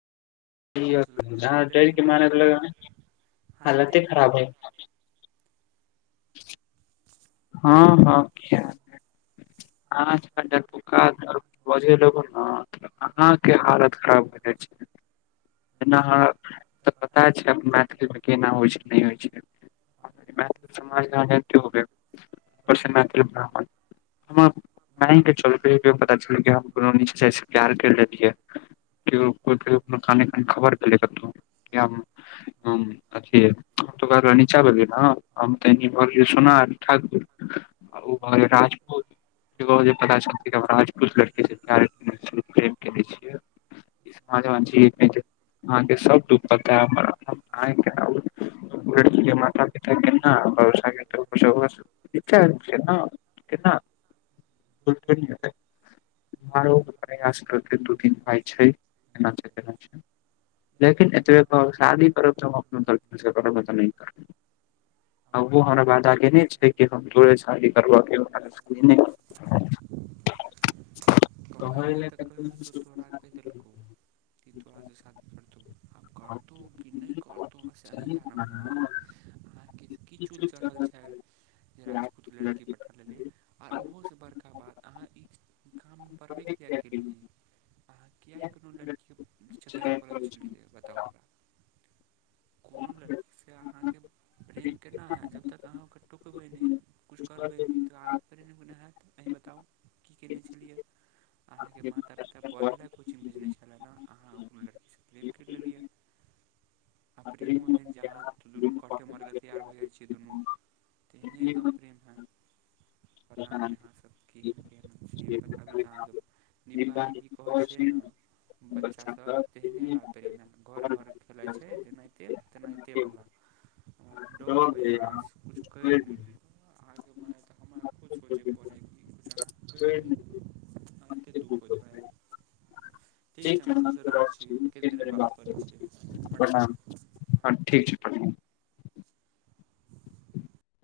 अहाँ जहाँ डर के मारे मार लग हालते खराब है। हँ-हँ किया नहि अहां जाका डरपोख बज लेबो ने अहाँके हालत खराब भ जाइ छै, एना तऽ पता छै मैथिलीमे केना होइत छै नहि होइत छै, मैथिल समाजतए पर से मैथिल ब्राह्मण हम नहि कि चलू फिर पता चल कि हम कोनो नचेस प्यार कर लेलियै कान कान खबर पे कतथ हम तो घर नीचा भेलै ने हम तऽ घर सुना ठाकुर आ राजपूत पता चलत राजपूत लड़े केे छियै सम ज अहाँके सब लड़कीके माता-पिता के ने आओर से तऽस [unintelligible] केना केना [unintelligible] आरो अपन एकरा सबके प्रयास करतै दू तीन भाय छै एना छै केना छै [unintelligible] लेकिन एतबे कहब शादी करब त हम अपने करबऽ [unintelligible] नहि करब आ ओहो हमरा वादा देने छै ोी कर [unintelligible] कहले तऽ कहियो तू तोरा कहि देेलकौ तोरासँ शादी करतौ आब करतौ कि नहि बच्चा करतौ वस अहीं जानब ने [unintelligible] कि चूल चढ़ल छनि। [unintelligible] जे राजपूत लड़की पटा लेलीय आर ओहोसँ बड़का बाद अहाँ ई काम। [unintelligible] कड़बे किया केलियै। [unintelligible] अहाँ किए कोनो लड़कीके चक्करमे पड़ल का छेलियै बताउ हमरा। [unintelligible] कोनो लड़कीसँ अहाँके प्रेम केना हैत जब तक अहाँ ओकरा टोकबै नहि। [unintelligible] किछु करबै नहि तऽ अहाँ प्रेम नहि हैत अहीँ बताउ की केने छलियै। [unintelligible] अहाँके माता पिता पढ़य लेल कोचिंग भेजने छले न अहाँ ओ कोनो लड़कीसँ प्रेम करि लेलियै। [unintelligible] आ प्रेमो एहन जहाँ तु दुनू काँटे मरय लेल तैयार भऽ जाइ छीयै दुनू। [unintelligible] तेहने एकदम प्रेम हैत पता ने अहाँ सब केहन केहन छीयै बताबै। [unintelligible] अहाँके निब्बा निब्बी कहै छै न। बच्चासभ तेहनेवला प्रेम हे घर घर खेलाइ छै जेनाहिते तेनाहितेवला। [unintelligible] हमरा तऽ डर होइया और आहाँसब कुछ कैर ठीक ने ली। [unintelligible] अहाँके मारे तऽ हमरा कुछ सोचय परै हे कि कुछ अहाँ करि ने ली। [unintelligible] एते दुःख होयत रहैये। [unintelligible] ठीक छै हम अहाँसँ रखै छी कनि देर मे बात करै छी प्रणाम। [unintelligible] हँ ठीक छै। [unintelligible]